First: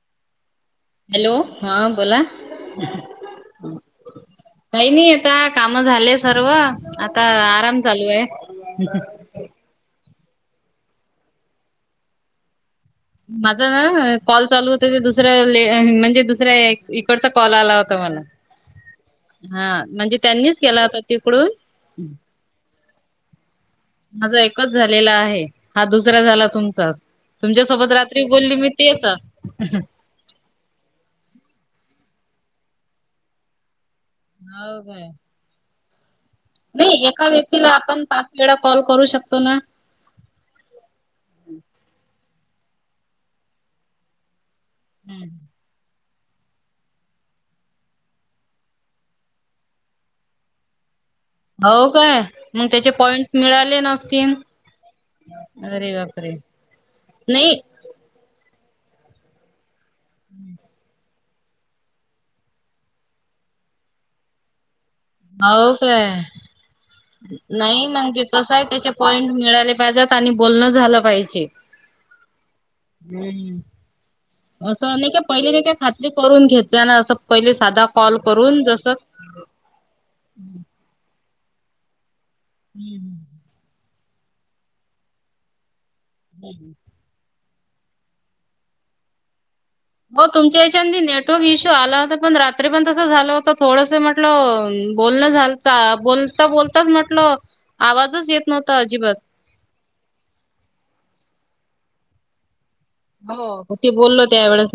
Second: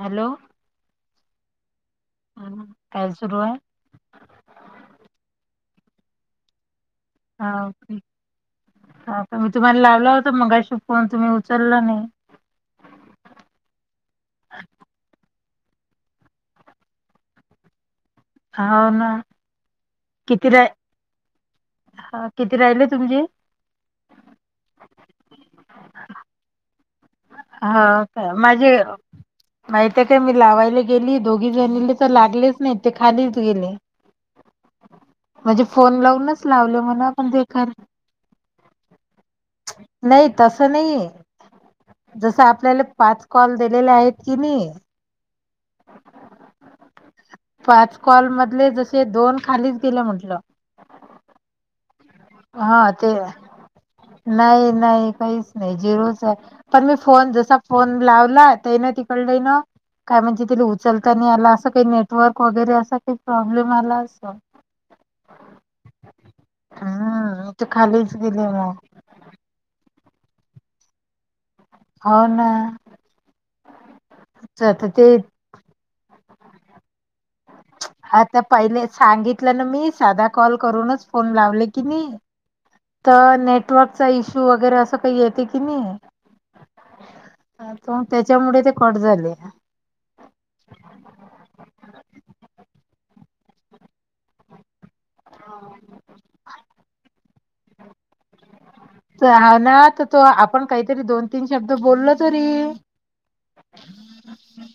Hello! Hello हा बोला हा, काय सुरू आहे काही नाही आता काम झाले सर्व आता हा आराम चालू आहे. मगा श फन तुम्ही उचलला नाही! माझा ना कॉल चालू होता दुसर्या म्हणजे दुसऱ्या इकडचा कॉल आला होता मला. हव ना! हा म्हणजे, त्यांनीच केला होता तिकडून हा किती राहिल तुमचे, माझा एकच झालेला आहे, हा दुसरा झाला तुमचा तुमच्यासोबत हा रात्री का बोलली मी माझे तेच, माहित काय मी लावायला गेली दोघी जणीले तर लागलेच नाही ते खालीच गेले, हो काय. म्हणजे फोन लावूनच, लावले नाही म्हणा एका पण ते व्यक्तीला खाली. आपण पाच वेळा कॉल करू शकतो ना? नाही तसं नाहीय, हम्! जसं आपल्याला पाच कॉल दिलेले आहेत कि नाही, हम्म! पाच कॉल मधले जसे दोन खालीच गेले म्हटलं, हो! काय मग हा त्याचे ते पॉइंट मिळाले नसतील नाही नाही काहीच नाही अरे जिरूच बापरे आहे पण मी फोन जसा नाही फोन लावला [unintelligible] तड का म्हणजे त उचल नी याला असं काही नेटवर्क वगैरे असा काही प्रॉब्लेम आला अस, होऊ काय, हम्म तू नाही खालीच म्हणजे कस गेले आहे मग त्याचे पॉइंट मिळाले पाहिज आणि बोलणं झालं पाहिजे, हो ना! हम्म. आता असं ते नाही का पहिले ज काय खात्री करून घेतल्या ना असं, पहिले साधा कॉल आता करून पहिले जसं सांगितलं ना मी साधा कॉल करूनच, फो लावले की नाही हम्म तर नेटवर्क, चा इश्यू वगैरे असं काही येते की नाही, हम् ह त्याच्यामुळे ते कट झाले. हो तुमच्या हच्या नेटवर्क इश्यू आला होता पण रात्री पण तस झालं होत. थोडस म्हटलं बोलणं झालता. बोलता बोल म्हटलं आवाजच येत न्ह ह ना तर तो आपण काहीतरी दोन तीन शब्द बोललो तरी, हो ते बोललो त्यावेेळेस,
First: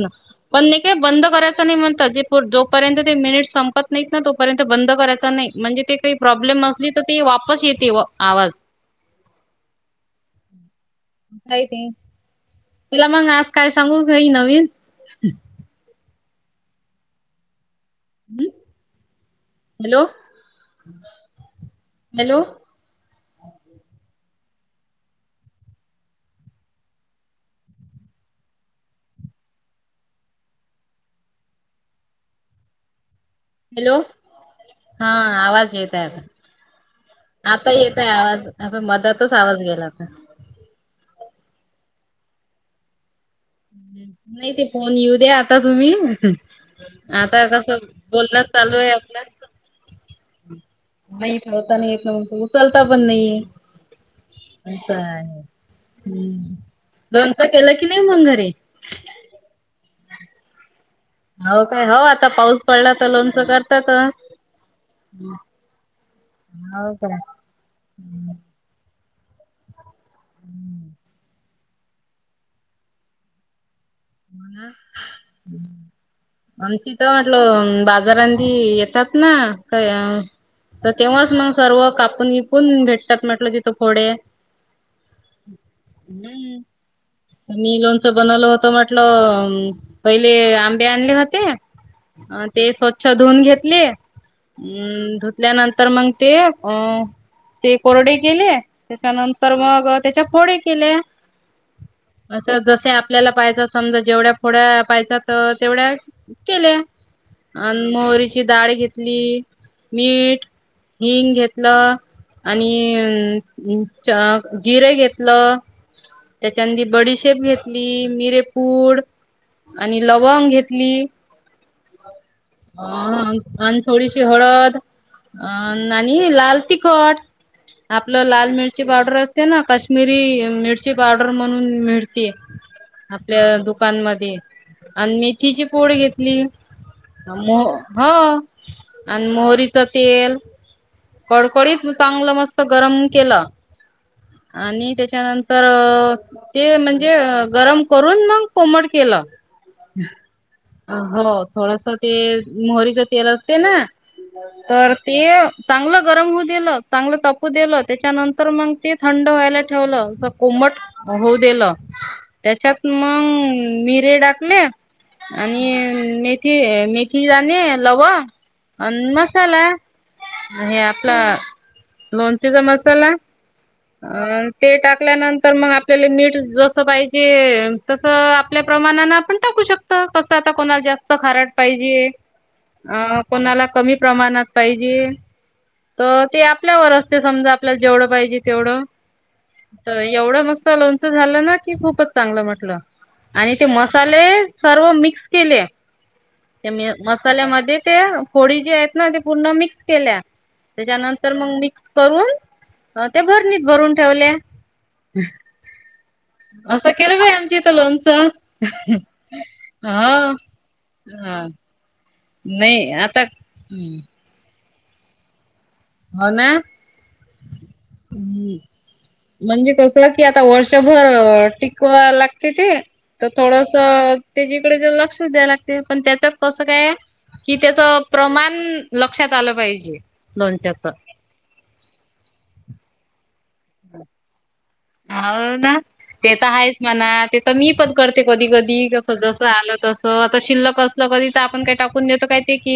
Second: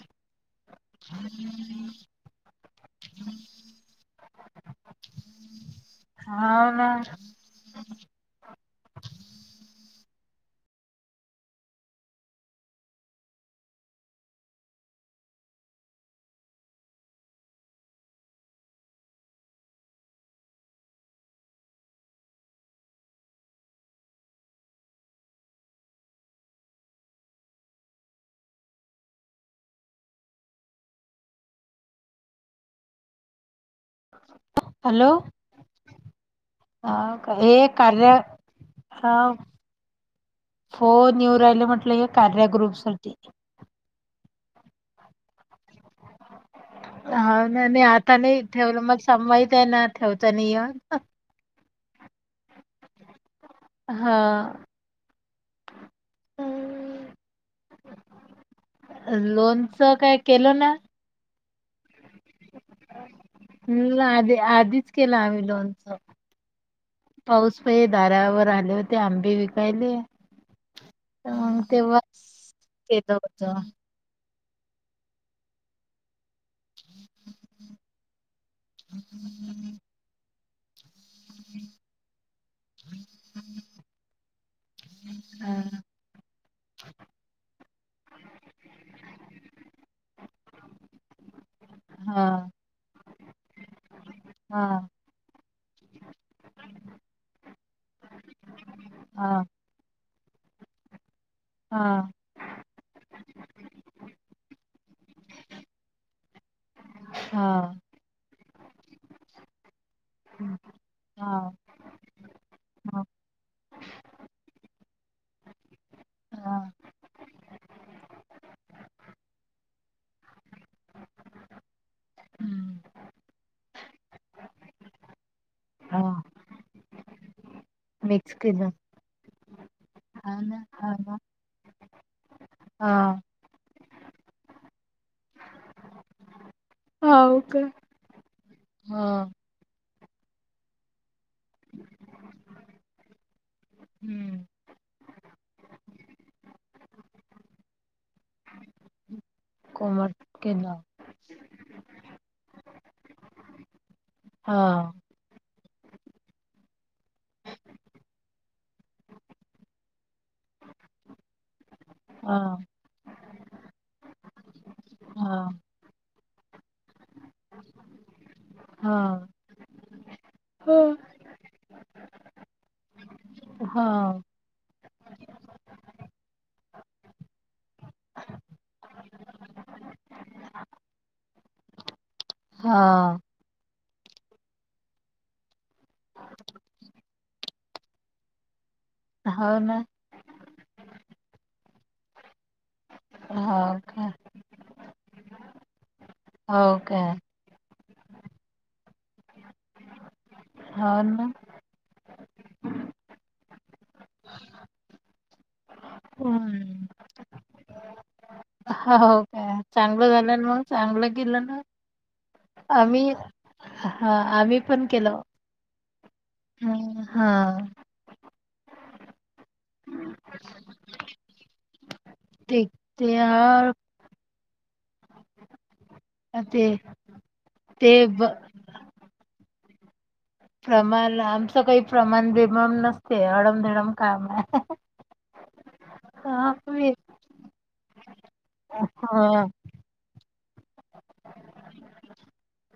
पण काय बंद करायच नाही म्हणत जोपर्यंत ते मिनिट्स संपत नाहीत ना तोपर्यंत बंद करायच नाही. म्हणजे ते काही प्रोब्लेम हा असली ना तर वापस. आवाज काय ते. तुला मग आज काय सांगू काही नवीन ह हॅलो हॅलो, अओके [inaudible] हॅलो, हा हॅलो आवाज येता आता. हा का हे आता येतय कार्या आवाज आपण हा मदातच आवाज गेला आता फोन येऊ राहिला म्हटलं हे कार्या ग्रुप साठी नाही ते फोन येऊ द्या आता तुम्ही आता हा कस ना नाही आता बोलण नाही चालू ठेवलं आहे मग स आपल्या माहित आहे ना ठेवता नाही येत येत ना उचलता पण नाही. हा हम् लोनच केल की नाही मंग घर लोनच काय केलं ना? हो काय हो आ ह आधी आधीच केला आम्ही लोनच. हो काय पाऊस पे दारावर आले होते. आंबे विकायले, हा तेव्हाच केल होत. म [unintelligible] आमच इथ म्हटलं बाजारांमंधी येतात ना काय अ तेव्हाच मग सर्व कापून बीपून भेटतात म्हटलं तिथं फोडे हा ह मी लोणचं बनवलं होत. पहिले आंबे आणले होते आणि हा ते स्व च्छ धुवून घेतले हा अम धुतल्यानंतर मग ते अ ते कोरडे केले. हा त्याच्यानंतर मग त्याचे फोडे केले. हा असं जस आपल्याला पाहिजे. जेवढ्या फोड्या पाहिजे तेवढ्या केल्या हा अन मोहरीची डाळ घेतली मीठ, हिंग हा घेतलं हा आणि जिरे घेतलं. त्याच्यांदी बडीशेप घेतली मिरेपूड आणि लवंग घेतली. ह आणि थोडीशी हळद अं हा आणि लाल तिखट आपलं मिक्स लाल केलं मिरची पावडर असते ना हा काश्मीरी ना हा मिरची ना पावडर म्हणून मिळ हा. आपल्या दुकानमध्ये आणि मेथीची पूड घेतली हाव का? मोह हा आणि मोहरीच तेल, कडकडीत चांगलं मस्त गरम केलं. हम्म आणि त्याच्यानंतर ते म्हणजे गरम करून मग कोमट केलं. कोमट केल. हो थोडस ते मोहरीच तेल असते. ना हा तर ते चांगलं गरम होऊ दिलं चांगलं तापू दिलं त्याच्यानंतर मग ते थंड व्हायला ठेवलं. कोमट होऊ दिलं हा त्याच्यात मग मिरे टाकले. हा आणि मेथी मेथी दाणे, लवंग, अन हा. मसाला हो. हे आपला लोणचेचा मसाला हो अ ते टाक ल्यानंतर मग आपल्याला मीठ जस पाहिजे तस आपल्या प्रमाणाने आपण टाकू शकतो. कसं आता कोणाला जास्त खारट पाहिजे. हो अ कोणाला कमी प्रमाणात पाहिजे तर ते आपल्यावर अस समजा आपला जेवढ पाहिजे तेवढं हो ना एवढं मस्त लोचं झालं ना खूपच चांगलं म्हटलं आणि हो ते का मसाले सर्व मिक्स केले हो काय मसाल्यामध्ये ते फोडी जे आहेत ना ते पूर्ण मिक्स केल्या हो ना त्याच्यानंतर मग मिक्स करून घर न भरून ठेवल्या हम्म असं केलं बाई आमच्या इथं लोनचं हाव का, चांगलं झालं ना मग.. चांगलं केलं हा ना नाही आम्ही आता हम्म. हा आम्ही पण केलं हो ना हम्म हा म्हणजे कसं संपलं की आता वर्षभर टिकवा लागते ते तर थोडसं त्याच्याकडे तर लक्षच द्याय लागते पण त्याच कसं ते काय कि त्याच ते ब प्रमाण लक्षात आलं पाहिजे लोणच्याच प्रमाण आमचं काही प्रमाण बिमान नसते अडमधडम काम ए हाव ना ते तर आहेच मी म्हणा ते तर मी पण करते कधी कधी कसं जस हा आलं तसं आता शिल्लक कधी तर आपण काय टाकून देतो काय ते की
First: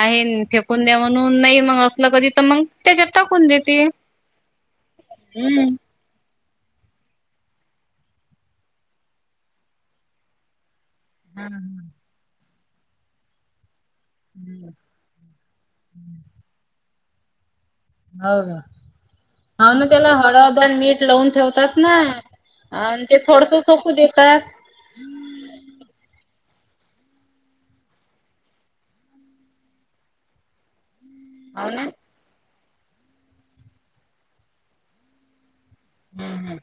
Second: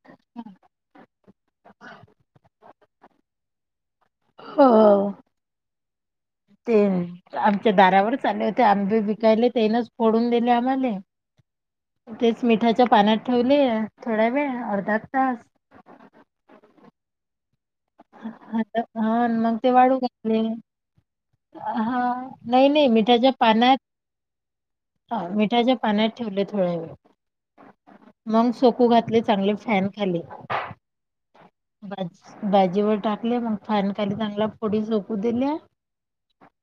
आहे फेकून द्या म्हणून नाही मग असलं कधी. मग त्याच्यात टाकून देते हो हम् ते आमच्या दारावरच आले होते आंबे विकायले तेनच फोडून दिले आम्हाले हम्म हम्म तेच मिठाच्या पाण्यात ठेवले थोड्या वेळ अर्धा तास हो का... हा मग ते हाव ना वाळू त्याला घातले हळद अन मीठ लावून ठेवतात ना हा नाही आणि ते थोडसं सोकु देतात ह मिठाच्या पाण्यात ठेवले मग सोकू घातले चांगले फॅन खाली हो ना भाजीवर [inaudible] हम्म हम्म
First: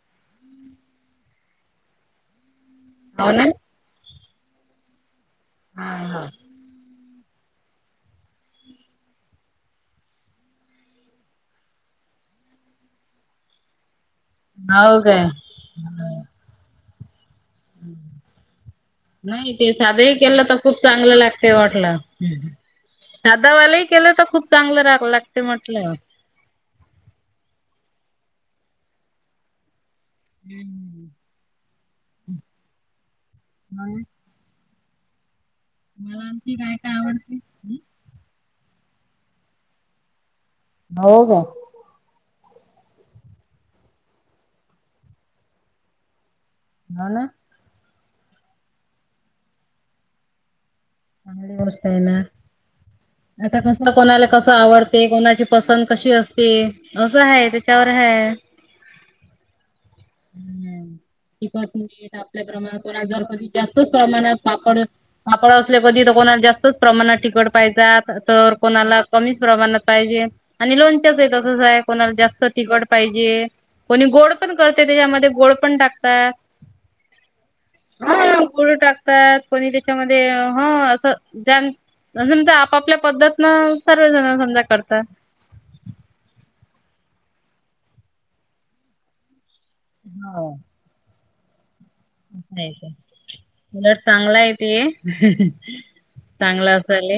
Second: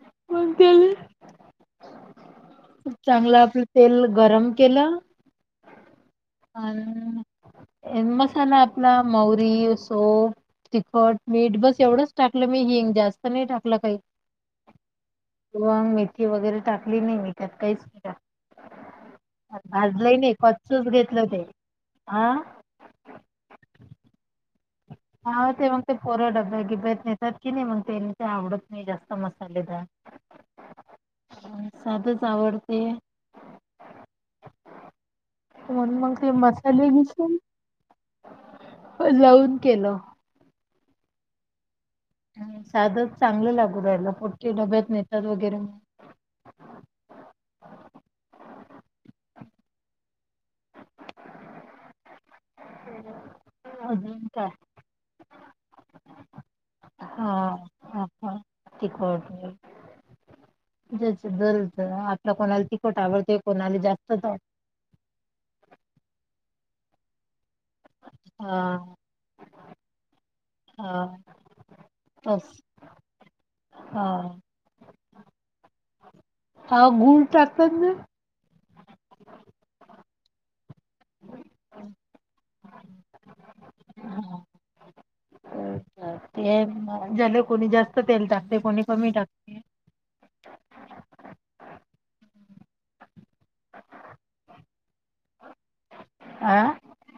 [unintelligible] खूप हो चांगलं ना आपलं तेल गरम केलं हा... [inaudible] मसाला आपला म्व्हारी, सोफ तिखट मीठ बस एवढंच टाकलं मी हिंग जास्त नाई टाकलं काही हो काय वा मेथी वगैरे टाकली नाही मी त्यात काहीच नाही टाकलं नाही ते साधं ही भाजलंही नाही केलं तर खूप कच्चच चांगलं घेतलं ते लागत वाटलं हा सदा वालाही केलं तर खूप चांगलं राग लागते हा ते मग म्हटलं हो ते पोरं डब्या बिब्यात नेतात की नाही मग ते ते आवडत नाही जास्त मसालेदार हम्म साधंच आवडते [inaudible] अन मग मला ते आणखी काय मसाले काय घेशील आवडते लावून केलं हो का साधं चांगलं लागू राहिलं पोट्टे डब्यात नेतात वगैरे हाव ना चांगली गोष्ट ए ना आता कसं कोणाला अजून काय कसं आवडते कोणाची पसंत कशी असते असं हा हाय त्याच्यावर हा हाय हा तिखट हम् हम जस तिखट जर मीठ आपल्या प्रमाणात... तिखट कोणाला जर आवडते कधी कोणाला जास्त प्रमाणात त- पापड... पापड अस. कधीतर कोणाला जास्तच प्रमाणात तिखट पाहिजात. तर हा कोणाला कमीच प्रमाणात पाहिजे आणि हा लोणच्याचं ही तसंच आहे कोणाला जास्त तस तिखट पाहिजे. जे... कोणी हा गोड पण करते त्याच्यामध्ये गोड पण टाकते. हा गुळ टाकतात ना. हा गुळ टाकतात कोणी त्याच्यामध्ये. ह असं ज समजा आपापल्या पद्धतन सर्वजण हा समजा करतात. तर ह तर ते झा्याले कोणी जास्त तेल टाकते कोणी कमी टाकते. हा. आहे उलट चांगला आहे ते. आ चांगलं असाल.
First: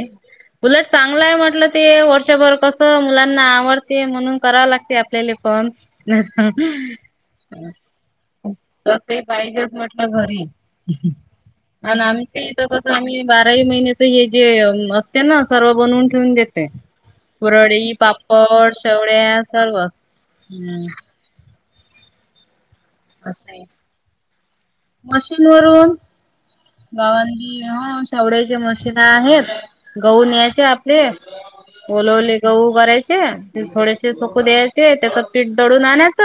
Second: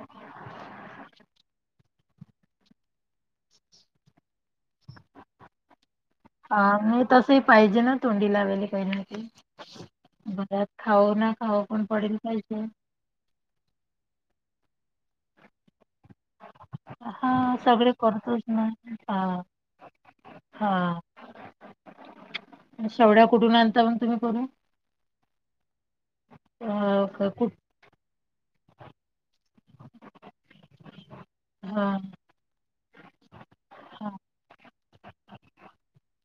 उलट चांगला आहे म्हटलं ते वर्षभर कस मुलांना आवडते म्हणून करावं लागते आपल्याला. पण हा मग तसही पाहिजे ना तोंडी लावायला काही ना ते काही पाहिजे. घरी घरात खाऊ ना खाऊ पण पडेल आमच्या इथ पाहिजे कस आम्ही बाराही महिन्या हे जे असते ना सर्व बनवून ठेवून देते. हा सगळे वरळी करतोच ना पापड शेवळ्या हा सर्व हम्. हा शेवड्या कुठून आणता मग तुम्ही करून मशीन वरून. अ बावांग क- कुठ हो शेवड्याची मशीिन आहेत गह न या्यायचे आपले हा ओल ओले गहू करायचे हा थोडेसे सुोकू द्यायचे ते त्याच पीठ दळून आणच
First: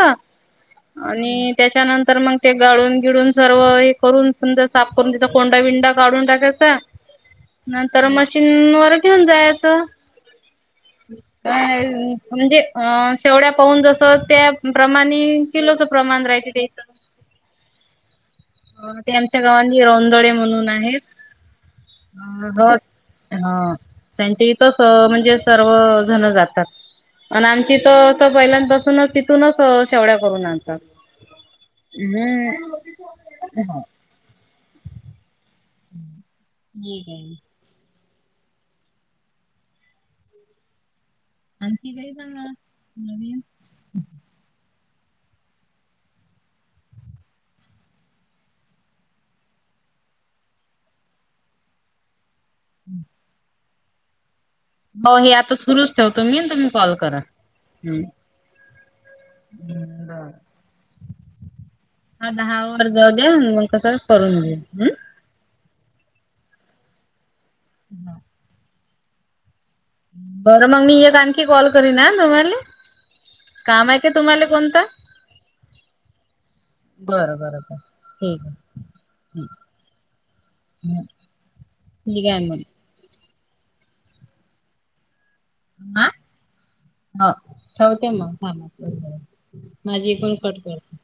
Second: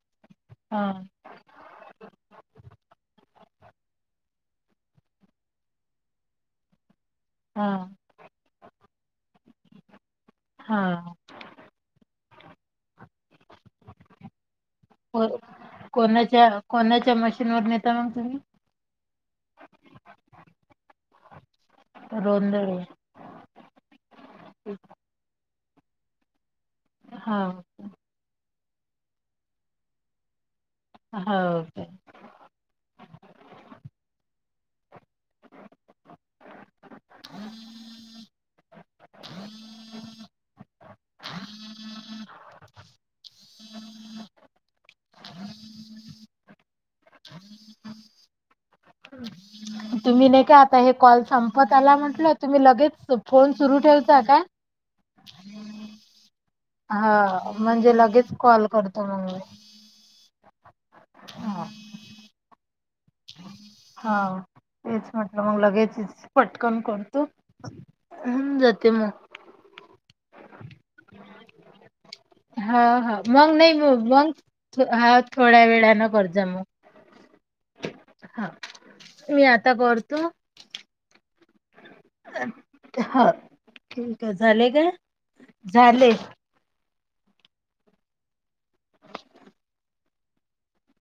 हा आणि नंतर मग ते गाळून गिळून सर्व हे करून सुंदर साफ करून तिचा कोंडा बिंडा काढून टाकायचा. हा नंतर मशीन वर घेऊन जायच. हा का म्हणजे अ शेवड्या पाहून जस त्या. प्रमाणे केलं तर प्रमाण कोणाच्या राहिच. ते कोणाच्या मशीनवर नेता मग तुम्ही? आमच्या गावांनी रोंदळे म्हणून आहेत. हो रोंदळे हा त्यांची इथच म्हणजे. सर्व जण जातात हा आणि आमची तर पहिल्यांद. च तिथूनच शेवड्या करून आणतात. हो काय ह हम् ह का आहे. आणखी काही सांगा नवीन. तुम्ही नाही का आता हे कॉल संपत आला म्हंटल तुम्ही लगेच फोन. सुरू ठेवता का. हो हे आता सुरूच ठेवतो मी. तुम्ही कॉल करा हा म्हणजे लगेच कॉल करत. हा अ दहा वर् जा. हा तेच म्हटलं मग लगेच. पटकन करतो जाते मग. बरं मग मी एक आणखी कॉल करी ना. हा हा मग नाही मग तुम्हाला कोणता? मग हा थोड्या वेळान करज मग बर बरोबर. हा मी आता करतो. अ हा. ठीक आहे झाले का झाले. ह ठेवते मग म माझी पण कट करते.